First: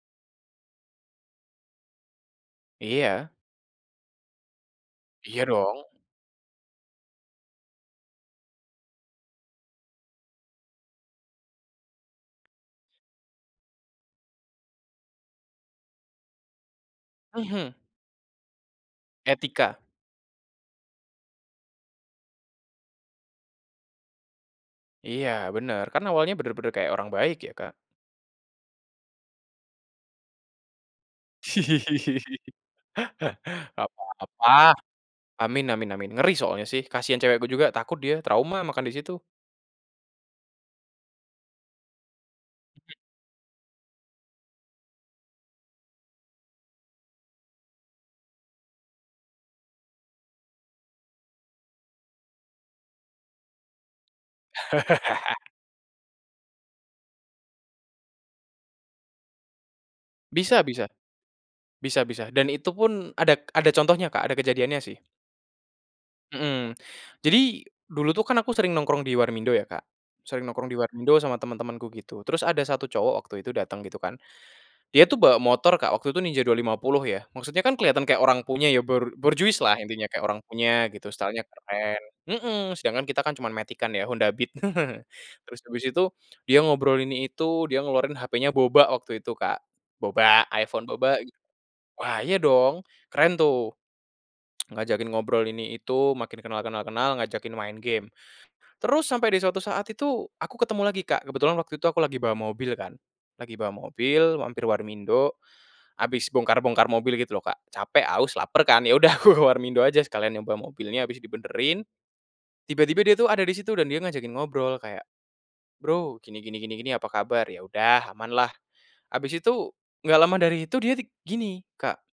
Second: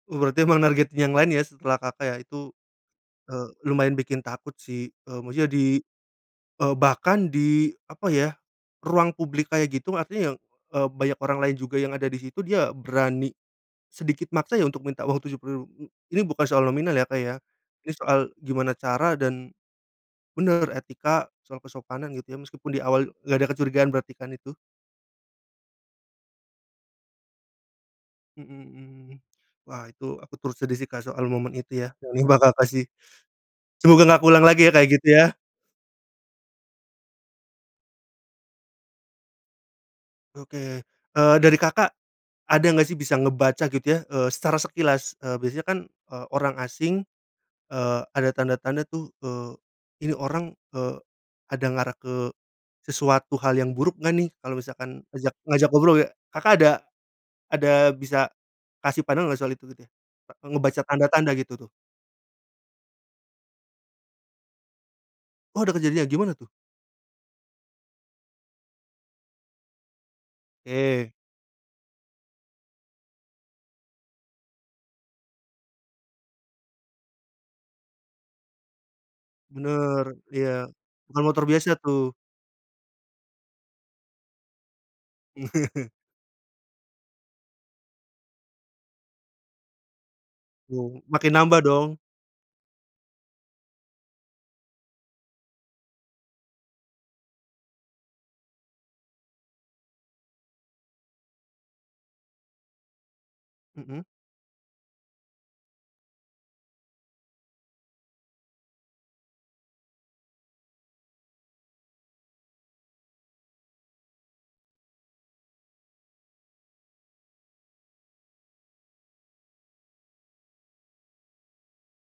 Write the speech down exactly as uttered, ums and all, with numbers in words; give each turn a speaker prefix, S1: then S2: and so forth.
S1: Oh berarti emang nargetin yang lain ya setelah Kakak ya itu,
S2: Iya.
S1: eee, lumayan bikin takut sih, eee,
S2: Iya
S1: maksudnya di,
S2: dong.
S1: eee, bahkan di apa ya, ruang publik kayak gitu artinya, eee, banyak orang lain juga yang ada di situ dia berani, sedikit maksa ya untuk minta uang tujuh puluh ribu ini bukan soal nominal ya Kak ya,
S2: Mhm.
S1: ini soal gimana cara dan,
S2: Etika.
S1: bener etika soal kesopanan gitu ya meskipun di awal gak ada kecurigaan berarti kan itu.
S2: Iya bener kan awalnya bener-bener kayak orang baik ya Kak.
S1: Mhm mhm, wah itu aku turut sedih sih Kak soal momen itu ya, [unintelligible]
S2: Gak
S1: semoga gak keulang
S2: apa-apa,
S1: lagi ya kayak gitu ya.
S2: amin amin amin ngeri soalnya sih kasian cewek gue juga takut dia trauma makan di situ.
S1: Oke, eee, dari Kakak, ada gak sih bisa ngebaca gitu ya, eee, secara sekilas, eee, biasanya kan, eee, orang asing, eee, ada tanda-tanda tuh, eee, ini orang, eee, ada ngarah ke, sesuatu hal yang buruk gak nih kalau misalkan ngajak ngajak ngobrol ya Kakak ada, ada bisa, kasih pandangan gak soal itu gitu?
S2: Bisa
S1: Ngebaca
S2: bisa,
S1: tanda-tanda gitu tuh?
S2: bisa bisa dan itu pun ada ada contohnya Kak ada kejadiannya sih.
S1: Oh ada kejadian gimana tuh?
S2: Mhm, jadi, dulu tuh kan aku sering nongkrong di warmindo ya Kak, sering nongkrong di
S1: Oke.
S2: warmindo sama teman-temanku gitu terus ada satu cowok waktu itu datang gitu kan, dia tuh bawa motor Kak waktu itu Ninja dua lima puluh ya maksudnya kan kelihatan kayak orang punya ya bor borjuislah
S1: Bener
S2: intinya kayak orang
S1: iya,
S2: punya gitu
S1: bukan motor
S2: style-nya
S1: biasa
S2: keren,
S1: tuh.
S2: mhm, sedangkan kita kan cuman matic-an ya Honda Beat terus habis itu dia ngobrol ini itu dia ngeluarin hapenya boba waktu itu Kak, boba iPhone
S1: Oh
S2: boba,
S1: makin nambah dong.
S2: wah iya dong keren tuh, ngajakin ngobrol ini itu makin kenal kenal kenal ngajakin main game, terus sampai di suatu saat itu aku ketemu lagi Kak kebetulan waktu itu aku lagi bawa mobil kan, lagi bawa
S1: Mhm.
S2: mobil mampir warmindo, habis bongkar-bongkar mobil gitu loh Kak capek, haus, laper kan ya udah aku ke warmindo aja sekalian nyoba mobilnya abis dibenerin, tiba-tiba dia tuh ada di situ dan dia ngajakin ngobrol kayak, bro gini gini gini gini apa kabar ya udah amanlah, habis itu gak lama dari itu dia gini, Kak.